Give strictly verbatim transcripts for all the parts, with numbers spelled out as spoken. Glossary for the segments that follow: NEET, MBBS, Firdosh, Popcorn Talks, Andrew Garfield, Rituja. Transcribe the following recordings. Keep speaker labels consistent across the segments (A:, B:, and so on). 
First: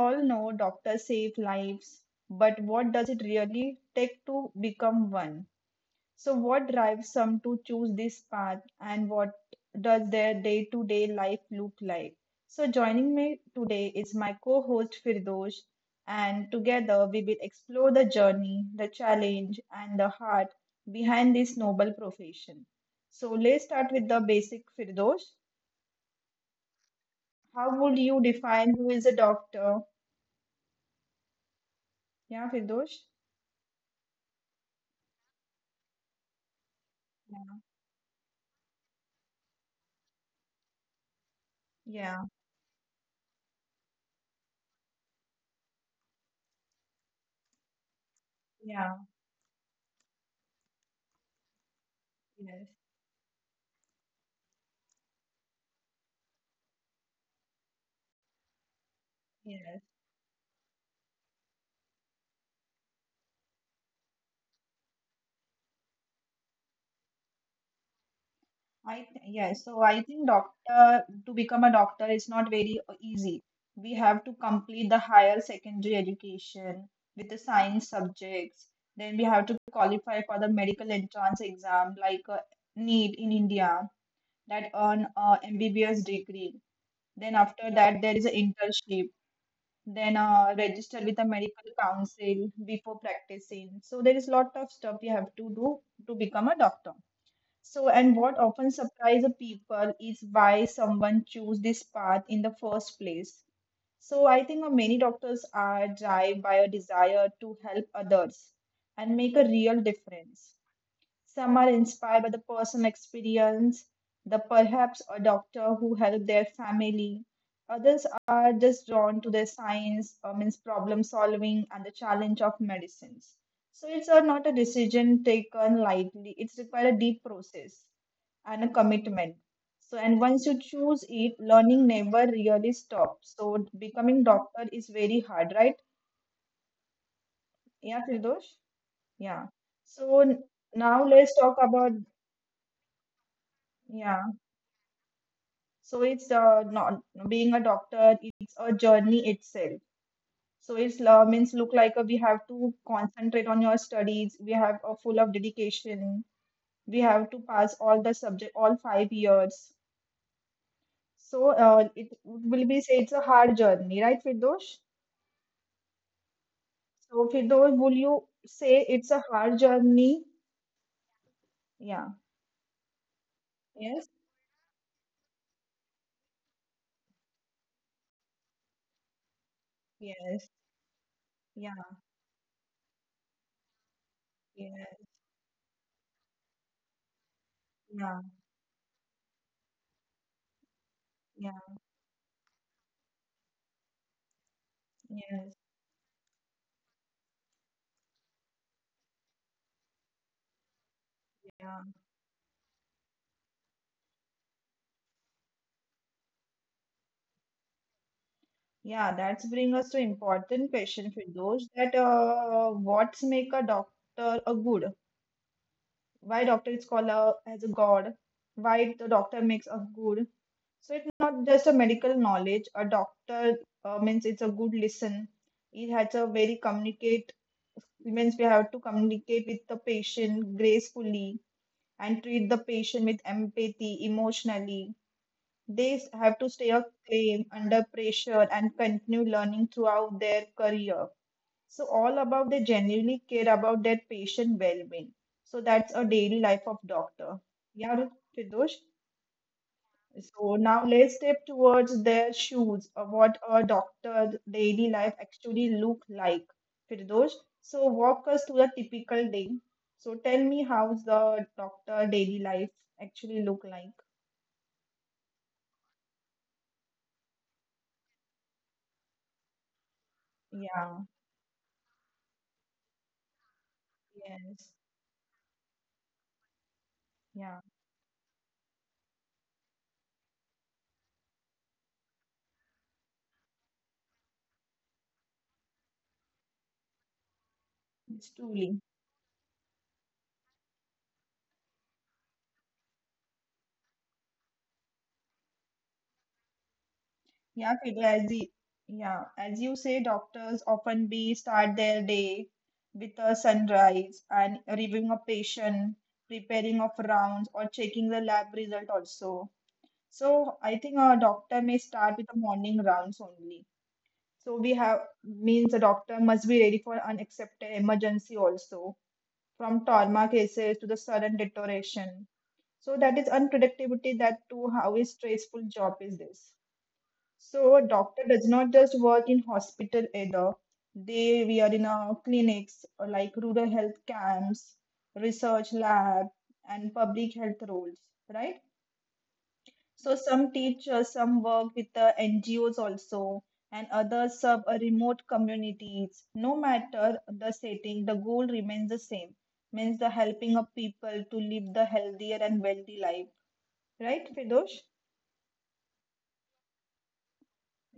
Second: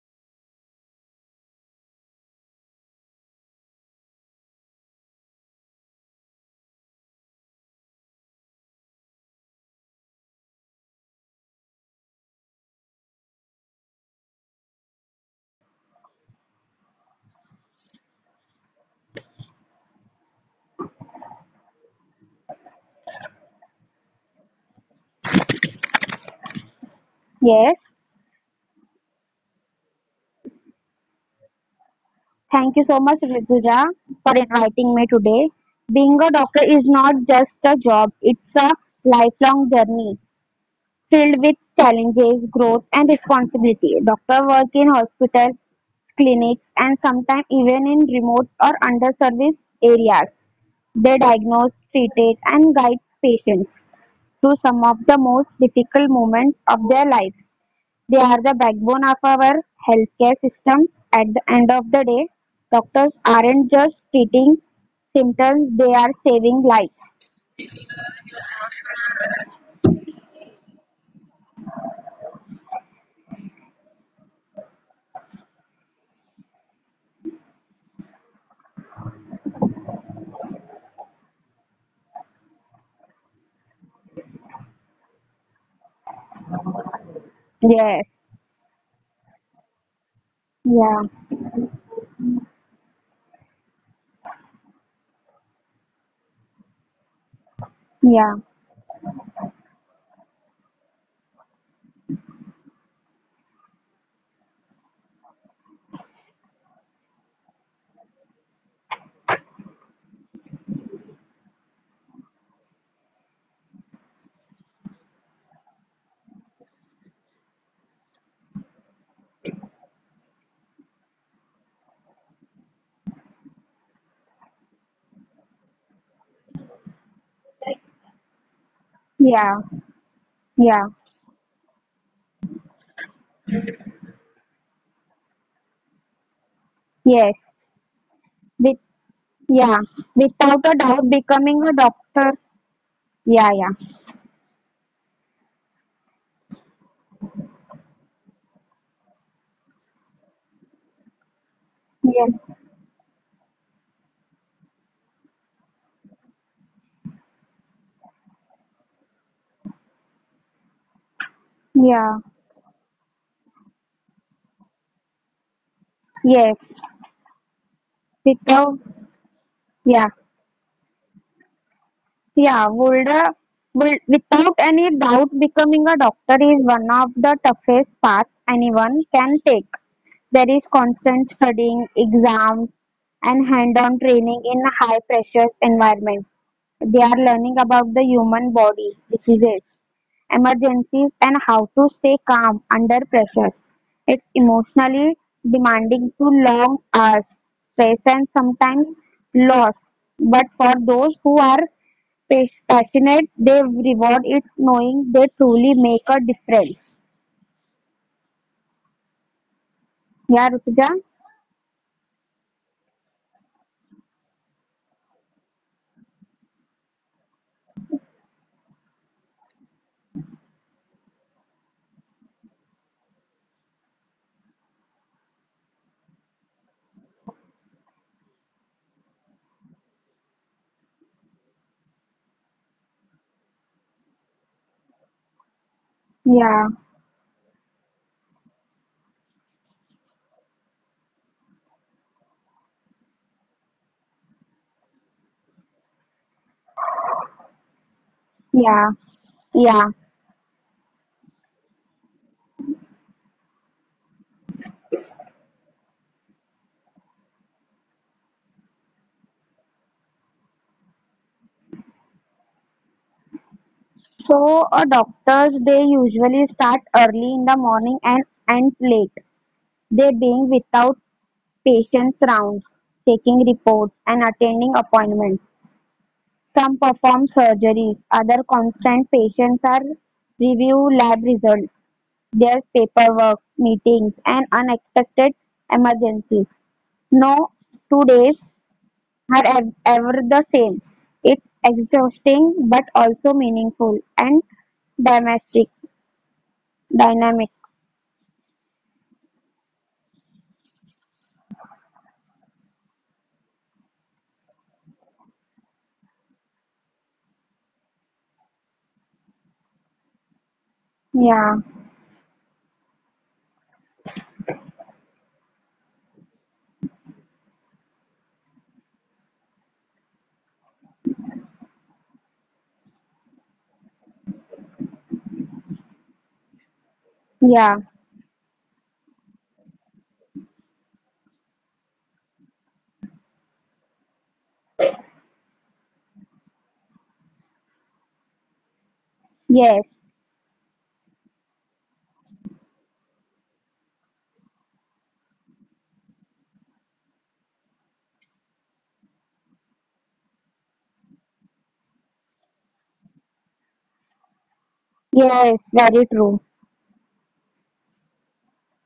A: all know doctors save lives, but what does it really take to become one? So what drives some to choose this path, and what does their day to day life look like? So joining me today is my co host Firdosh, and together we will explore the journey, the challenge, and the heart behind this noble profession. So let's start with the basic, Firdosh.
B: Yes,
A: How would you define who is a doctor? Yeah,
B: thank you so
A: Firdosh?
B: much, Rituja, for inviting me today. Being a doctor is not just
A: Yeah,
B: a job, it's a lifelong journey filled with
A: yeah,
B: challenges, growth, and responsibility. Doctor work in hospitals, clinics, and sometimes even in remote or
A: yeah,
B: underserviced areas. They diagnose, treat,
A: yes,
B: and guide patients through some of the most difficult moments of their lives. They are the backbone of our
A: yes.
B: healthcare system. At the end of the day, doctors aren't just treating symptoms, they are saving lives.
A: I th- yeah, so I think doctor to become a doctor is not very uh, easy. We have to complete the higher secondary education with the science subjects. Then we have to qualify for the medical entrance exam like uh, NEET in India that earn a M B B S degree. Then after that there
B: Yes,
A: is an internship. Then uh, register
B: yeah,
A: with the medical council before practicing. So there is lot of stuff you have to do to become a doctor. So, and what
B: yeah,
A: often surprises people is why someone chose this path in the first place. So I think uh, many doctors are driven by a desire to help others and make a real difference. Some are inspired by the personal experience, the perhaps a doctor who helped their family. Others are just drawn to the science, um, means problem solving and the challenge of medicines. So it's a, not a decision taken lightly. It's required a deep process and a commitment. So
B: yeah,
A: and once you choose
B: yeah,
A: it, learning never really stops. So becoming doctor is very hard, right?
B: yes.
A: Yeah, Firdosh?
B: With,
A: Yeah.
B: yeah,
A: So n-
B: without
A: Now
B: a
A: let's
B: doubt,
A: talk about
B: becoming a doctor. Yeah, yeah,
A: yeah. So it's uh, not being a doctor, it's a journey itself. So it's uh, means look like uh, we have
B: yes,
A: to concentrate on your studies. We have a full of dedication. We have to pass all the subject, all five years. So uh,
B: yeah,
A: it will be say it's a hard journey, right, Firdosh?
B: yes,
A: So Firdosh, will you
B: without,
A: say it's a hard
B: yeah,
A: journey? Yeah.
B: Yeah, would, uh, would
A: Yes.
B: without any doubt, becoming a doctor is one of the toughest paths anyone can take. There is
A: Yes.
B: constant studying,
A: Yeah.
B: exams, and hands-on training in a
A: Yes.
B: high-pressure environment. They are learning about the human
A: Yeah.
B: body, diseases, emergencies, and how to stay
A: Yeah.
B: calm under pressure. It's emotionally
A: Yes.
B: demanding to long hours, stress, and sometimes loss. But for those who are
A: Yeah.
B: pa- passionate, they reward it knowing they truly make a difference.
A: Yeah, that's bring
B: Yeah,
A: us to
B: Rutuja?
A: important question for those that uh, what's make a doctor a good? Why doctor is called a, as a god? Why the doctor makes a good? So it's not just a medical knowledge. A doctor uh, means it's a good listen. It has a very communicate means we have to communicate with the patient gracefully and treat the patient with empathy emotionally
B: Yeah,
A: they s- have to stay a claim under pressure and continue learning throughout their career. So all about they genuinely care about their patient well-being. So that's a daily life of doctor. Yeah,
B: yeah,
A: Fidosh.
B: yeah.
A: So now let's step towards their shoes of what a doctor's daily life actually look like. Firdosh, so walk us through the typical day. So tell me how's the doctor daily life actually look
B: So,
A: like.
B: a doctor's they usually start early in the morning and end late. They being without
A: Yeah,
B: Patients' rounds, taking reports, and attending appointments.
A: yes,
B: Some perform surgeries, other
A: yeah.
B: constant patients are review lab results. There's paperwork, meetings, and unexpected emergencies. No two days
A: It's
B: are
A: truly.
B: ev- ever the same. It's exhausting but also meaningful and domestic dynamic.
A: Yeah, Kedar, as the yeah, as you say, doctors often be start their day with a sunrise and reviewing a patient, preparing of rounds, or checking the lab result also. So
B: Yeah,
A: I think a doctor may start with the morning rounds only. So we have means a doctor must be ready for unaccepted emergency also, from trauma cases to the sudden deterioration. So that is unpredictability that too how is stressful job is this.
B: yeah,
A: So a doctor does not just work in hospital either. They we are in our clinics uh, like rural health camps, research lab, and public health roles, right?
B: yes,
A: So some teachers, some work with the N G Os also, and others serve a remote communities. No matter the setting, the goal remains the same. Means the helping of people to live the healthier and wealthy life, right,
B: yes,
A: Fidosh?
B: very true.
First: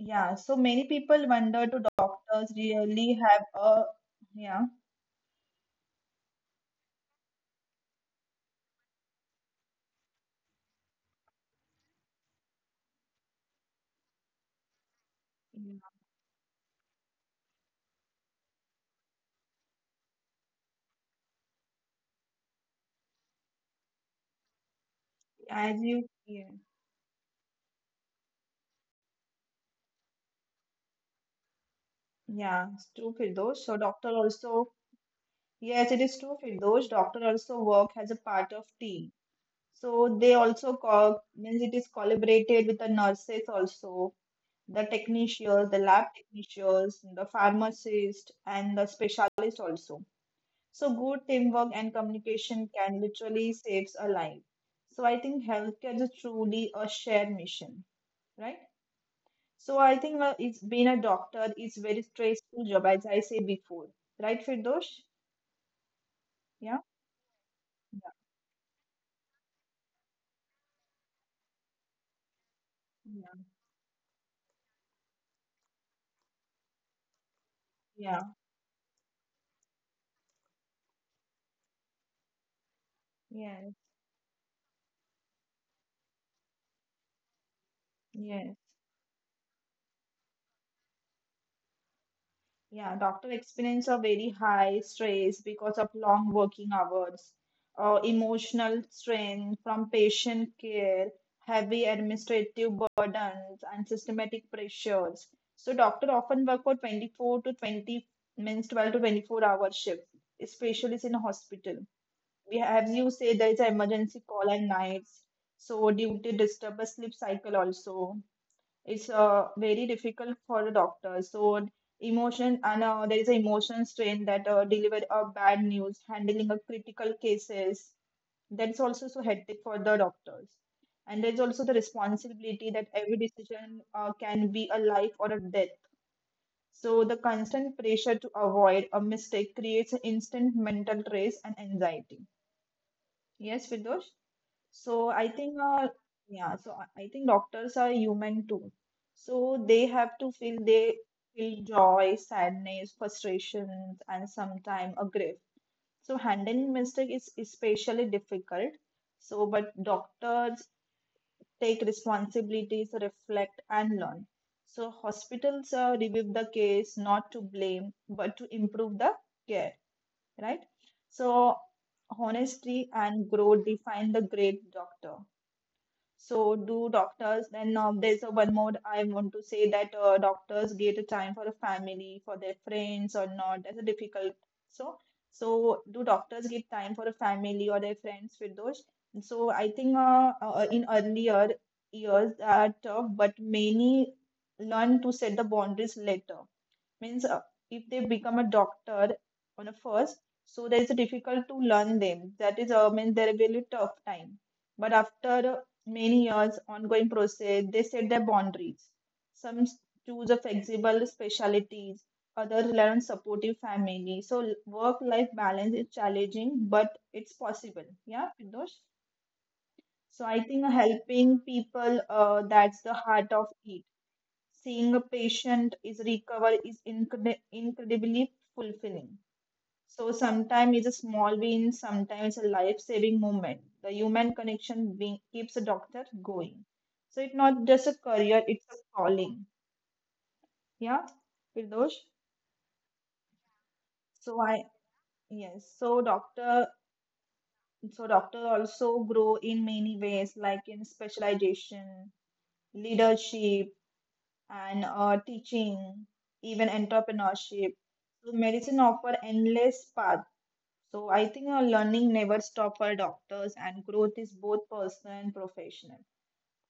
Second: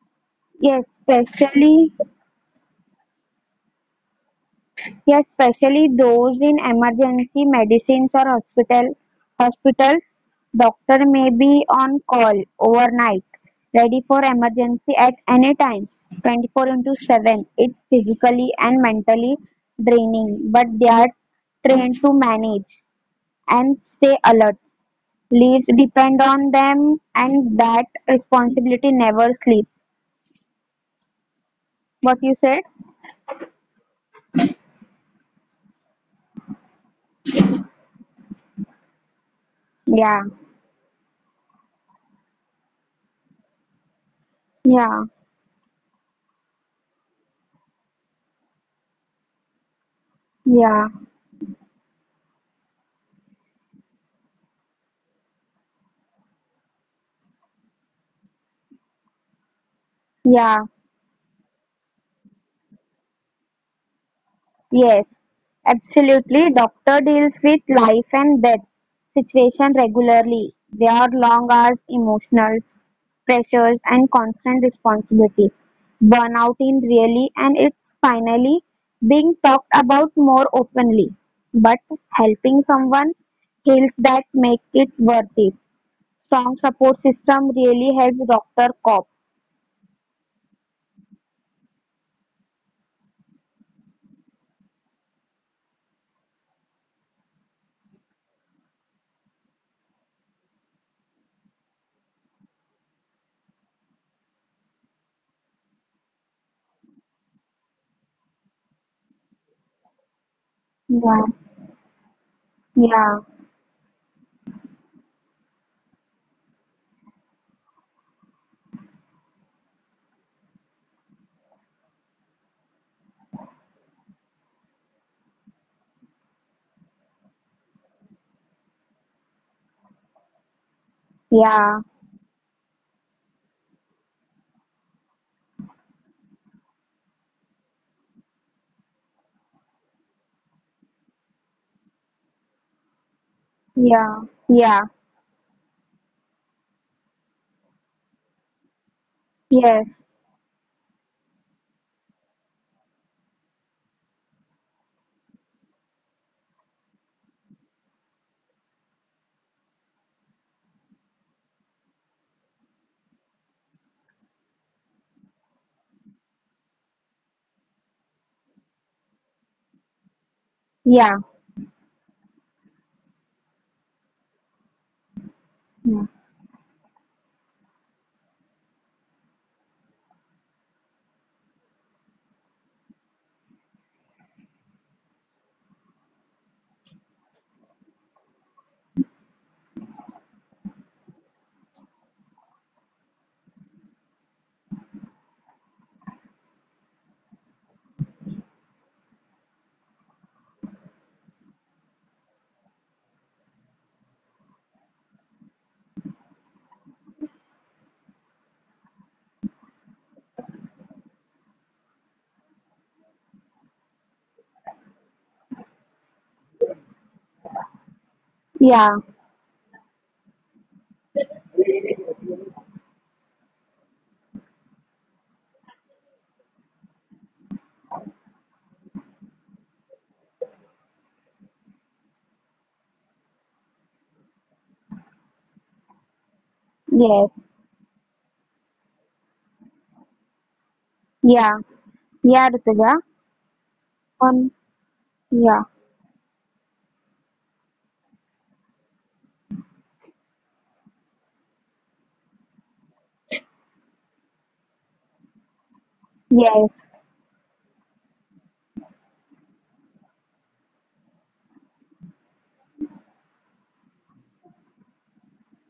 A: Yeah, so many
B: Yes,
A: people wonder do
B: especially
A: doctors really have a yeah,
B: Yes, especially those in emergency medicines or hospital hospitals, doctor may be on call overnight, ready for emergency at any
A: yeah,
B: time, twenty-four into seven. It's physically and mentally draining, but they are trained to manage and stay alert. Leaves
A: as you
B: depend
A: yeah,
B: on them, and that responsibility never sleeps. What you said?
A: yeah, it's true Firdosh. So doctor also yes, it is true Firdosh. Doctor also work as a part of team. So
B: Yeah,
A: they also co means it is collaborated with the nurses also, the
B: yeah,
A: technicians, the lab technicians, the pharmacist, and the specialist also.
B: yeah,
A: So good teamwork and communication can literally saves a life. So I think healthcare is truly a shared mission, right? So I think uh, it's
B: yeah.
A: being a doctor is very stressful job, as I say before, right, Firdosh?
B: Yes, absolutely.
A: Yeah,
B: Doctor deals with life
A: yeah,
B: and death situation regularly. They are long hours, emotional
A: yeah,
B: pressures, and constant responsibility. Burnout in really, and it's
A: yeah,
B: finally being talked about more openly. But helping someone
A: yes,
B: heals that make it worth it. Strong support system really helps
A: yes.
B: Doctor cope.
A: Yeah, doctor experience a very high stress because of long working hours, uh, emotional strain from patient care, heavy administrative burdens, and systematic pressures. So doctor often work for twenty-four to twenty means twelve to twenty-four hour shift, especially in
B: Yeah,
A: hospital. We have you say there is
B: yeah,
A: an emergency call at nights, so due to disturb the sleep cycle also it's uh, very difficult for the doctor so emotion and uh, there is an emotion strain that uh, deliver a bad news handling a critical cases that's also so hectic for the doctors and there's also the
B: yeah,
A: responsibility that every decision uh, can be a life or a death so the constant pressure to avoid a mistake creates an instant mental stress and anxiety, yes Vidosh?
B: yeah,
A: So I
B: yeah,
A: think, uh, yeah, so I I think doctors are human too. So they have to feel
B: yes,
A: they feel joy, sadness, frustrations, and sometimes a grief. So handling mistake is especially difficult. So, but doctors take responsibilities, reflect, and learn. So hospitals uh, review the case not to blame, but to improve the care, right? So
B: yeah,
A: honesty and growth define the great doctor. So do
B: yeah,
A: doctors. Then uh, there's a one more I want to say that uh, doctors get a time for a family, for their friends or not. That's a difficult. So so do doctors get time for a family or their friends with those? So I think uh, uh, in earlier years are tough, but many learn to set the boundaries later means uh, if they become a doctor on a first so there is a difficult to learn them that is uh, means there will be tough time but after many years ongoing process they set their boundaries, some choose a flexible specialties, others rely on supportive family so work life balance is challenging but it's possible, yeah Pindosh?
B: yeah.
A: So I think helping people, uh, that's the heart of it, seeing a patient is recover is incre- incredibly fulfilling. So sometimes it's a small win, sometimes a life-saving moment. The human connection being, keeps a doctor going. So it's not just a
B: Yes.
A: career, it's a calling. Yeah, Firdosh.
B: Yeah. Yeah, Rutuja.
A: So I
B: On.
A: yes. So doctor,
B: Yeah.
A: so doctor also grow in many ways, like in specialization, leadership, and uh, teaching, even
B: Yes.
A: entrepreneurship. So medicine offer endless path. So I think uh, learning never stop for doctors, and growth is both personal and professional.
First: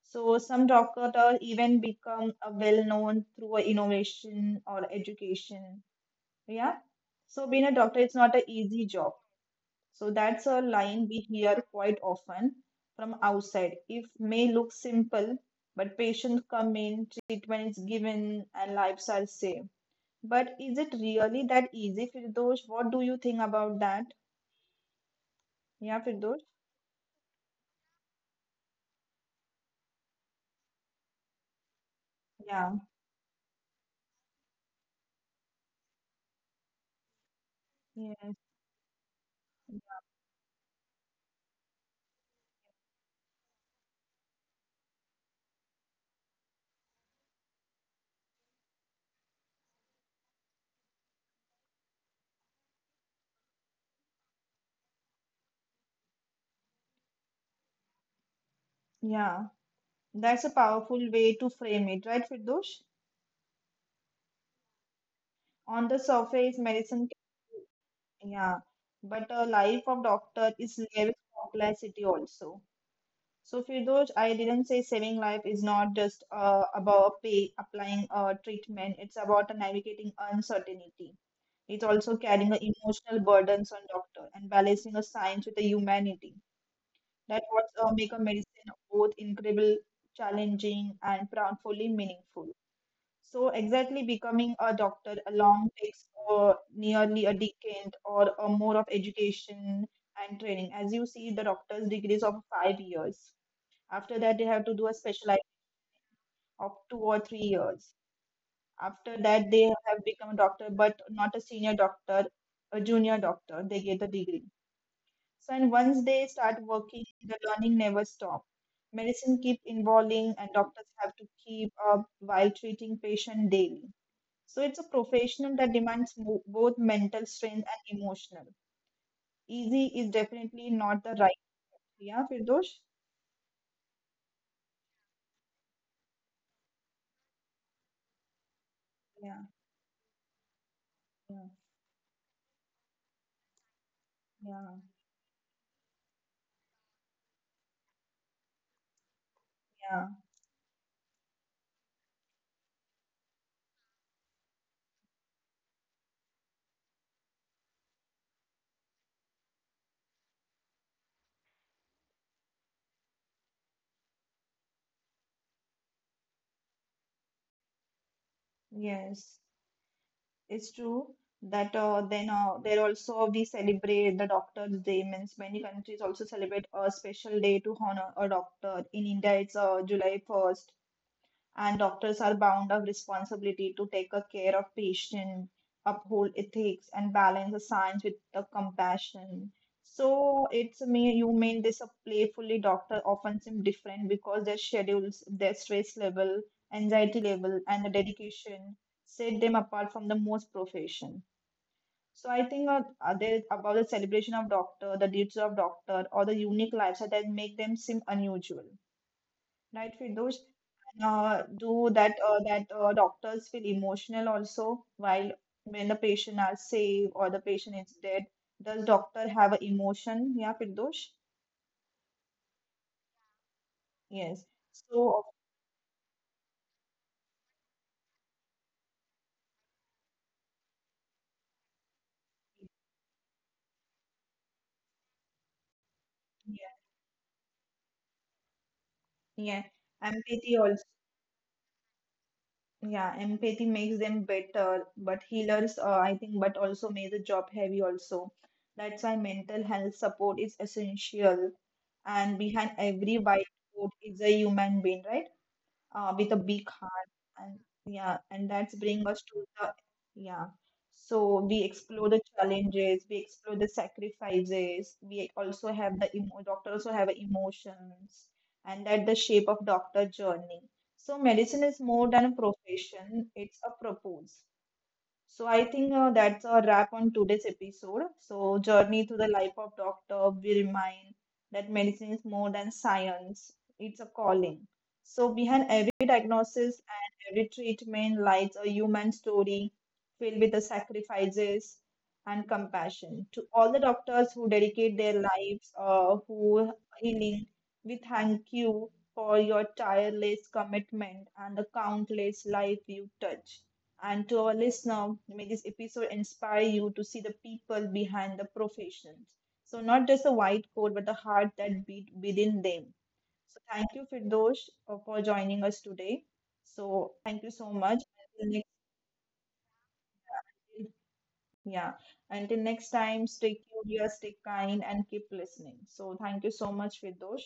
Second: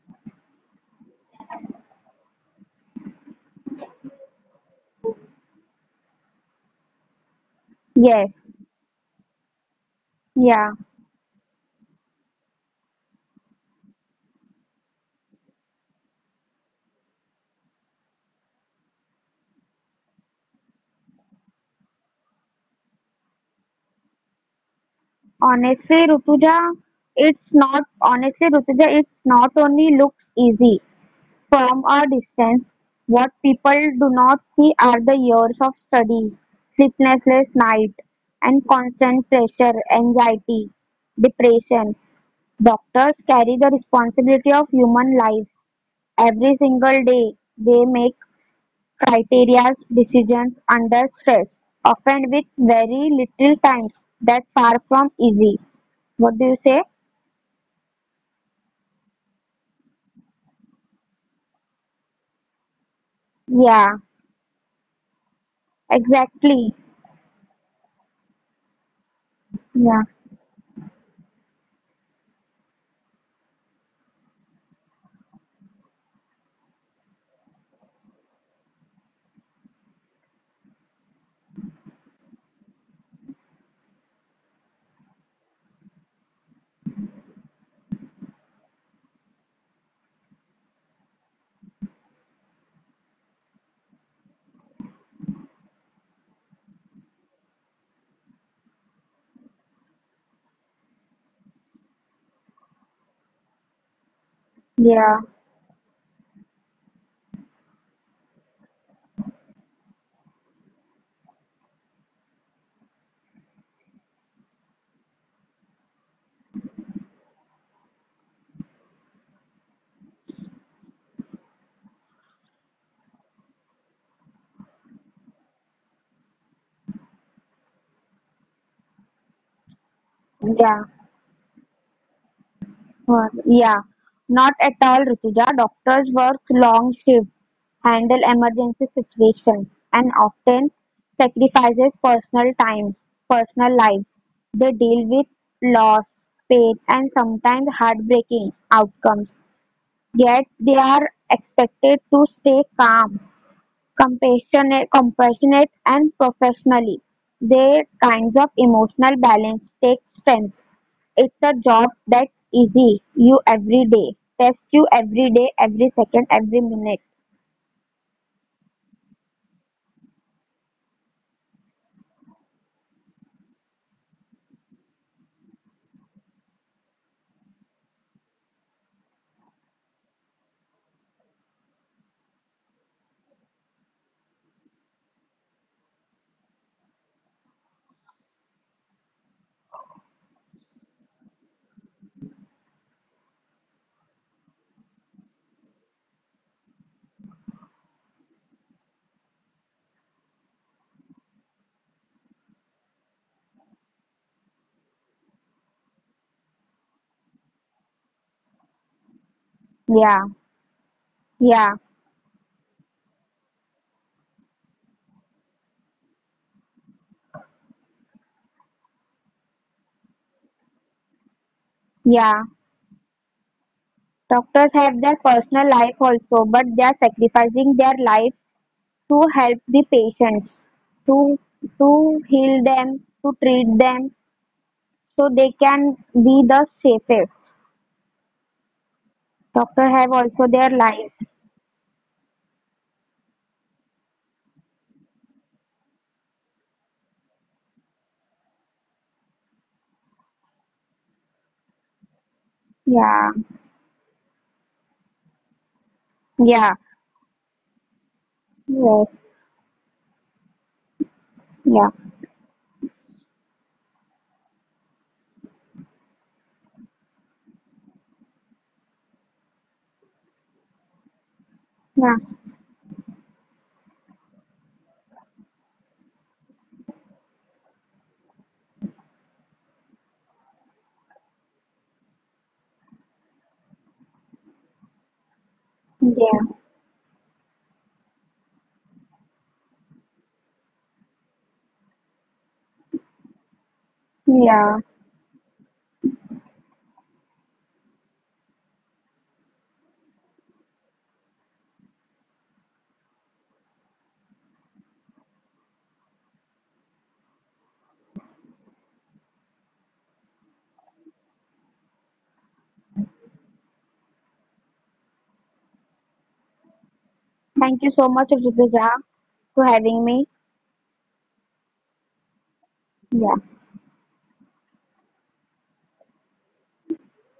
A: So some doctors even become a well known through a innovation or education. Yeah. So being a doctor, it's
B: Yes.
A: not an easy job so that's a
B: Yeah.
A: line we hear quite often from outside. If may look simple, but patients come in, treatment is given, and lives are saved. But is it really that easy, Firdosh? What do you think about that? Yeah,
B: Honestly,
A: Firdosh?
B: Rutuja, it's not. Honestly, Rutuja, it's not only looks easy from a distance.
A: Yeah.
B: What people do not see are the years of study, sleepless night,
A: Yes.
B: and constant pressure, anxiety, depression. Doctors carry the responsibility of human lives every single day. They make criteria decisions under stress, often with very little time. That's far from easy. What do you say?
A: Yeah. That's a powerful way to frame it, right, Firdosh?
B: Yeah,
A: On the surface,
B: exactly.
A: medicine can, yeah, but a life of
B: Yeah,
A: doctor is layered with complexity also. So, Firdosh, I didn't say saving life is not just uh, about pay, applying uh, treatment. It's about navigating uncertainty. It's also carrying the emotional burdens on doctor and balancing a science with a humanity. That what uh, make a medicine both incredible, challenging, and profoundly meaningful. So, exactly becoming a doctor along takes uh, nearly a decade or uh, more of education and training. As you see, the doctor's degree is of five years, after that, they have to do a
B: yeah,
A: specialized of two or three years. After that, they have become a doctor, but not a senior doctor, a junior doctor. They get a degree. So, and once they start working, the learning never stops. Medicine keep evolving, and doctors have to keep up while treating patient daily. So it's a professional that demands mo- both mental strength and emotional. Easy is definitely
B: yeah,
A: not the right. Yeah, Firdosh?
B: Uh, yeah. Not at all, Rituja. Doctors work long shifts, handle emergency
A: Yeah,
B: situations, and often
A: yeah,
B: sacrifices personal time, personal lives.
A: yeah,
B: They deal with loss, pain, and sometimes heartbreaking outcomes.
A: yeah.
B: Yet they are expected to stay calm, compassionate, compassionate and professionally. Their kinds of emotional balance take strength. It's a job that's easy. You every day. Test you every day, every second, every minute.
A: Yes. It's true that uh, then uh, there also we celebrate the Doctor's Day. Means many countries also celebrate a special day to honor a doctor. In India, it's uh, July first, and doctors are bound of responsibility to take a care of patient, uphold ethics and balance the science with the compassion. So it's me you mean this a playfully doctor often seem different because their schedules, their stress level, anxiety level, and the dedication set them apart from the most profession. So I think uh, uh, there about the celebration of doctor, the duties of doctor or the unique lifestyle that make them seem unusual. Right,
B: Yeah,
A: Firdosh? Uh,
B: yeah,
A: do that uh, that uh, doctors feel emotional also while when the patient are safe or the patient is dead. Does doctor have an emotion? Yeah, Firdosh?
B: yeah.
A: Yes.
B: Doctors have their
A: So,
B: personal life also, but they are sacrificing their life to help the patients, to to heal them, to treat them, so they can be
A: yeah,
B: the safest.
A: yeah.
B: Doctors have also
A: Empathy
B: their
A: also.
B: lives.
A: Yeah, empathy makes them better, but healers, uh, I think, but also make the job heavy also. That's why mental health support is essential, and behind every
B: Yeah,
A: white coat is a human being, right? uh, with a big
B: yeah,
A: heart and yeah and that's bring
B: yes,
A: us to the yeah so we
B: yeah,
A: explore the challenges, we explore the sacrifices, we also have the emo- doctor also have emotions, and that the shape of doctor journey. So medicine is more
B: yeah,
A: than a profession, it's a purpose. So I think uh, that's a wrap on today's episode. So journey through the life of doctor, we remind that medicine is more than science; it's a calling. So behind every
B: yeah,
A: diagnosis and every treatment lies a human story filled with the sacrifices and compassion. To all the doctors who
B: yeah.
A: dedicate their lives uh, who healing, we thank you for your tireless commitment and the countless life you touch. And to our listener, may this episode inspire you to see the people behind the professions. So, not just the white coat, but the heart that beat within them. So, thank you, Firdosh, uh, for joining us today. So, thank you so
B: Thank you
A: much.
B: so much,
A: Until next,
B: Rituja, for having me.
A: yeah. Until next time,
B: Yeah.
A: stay curious, stay kind, and keep listening. So, thank you so much, Firdosh.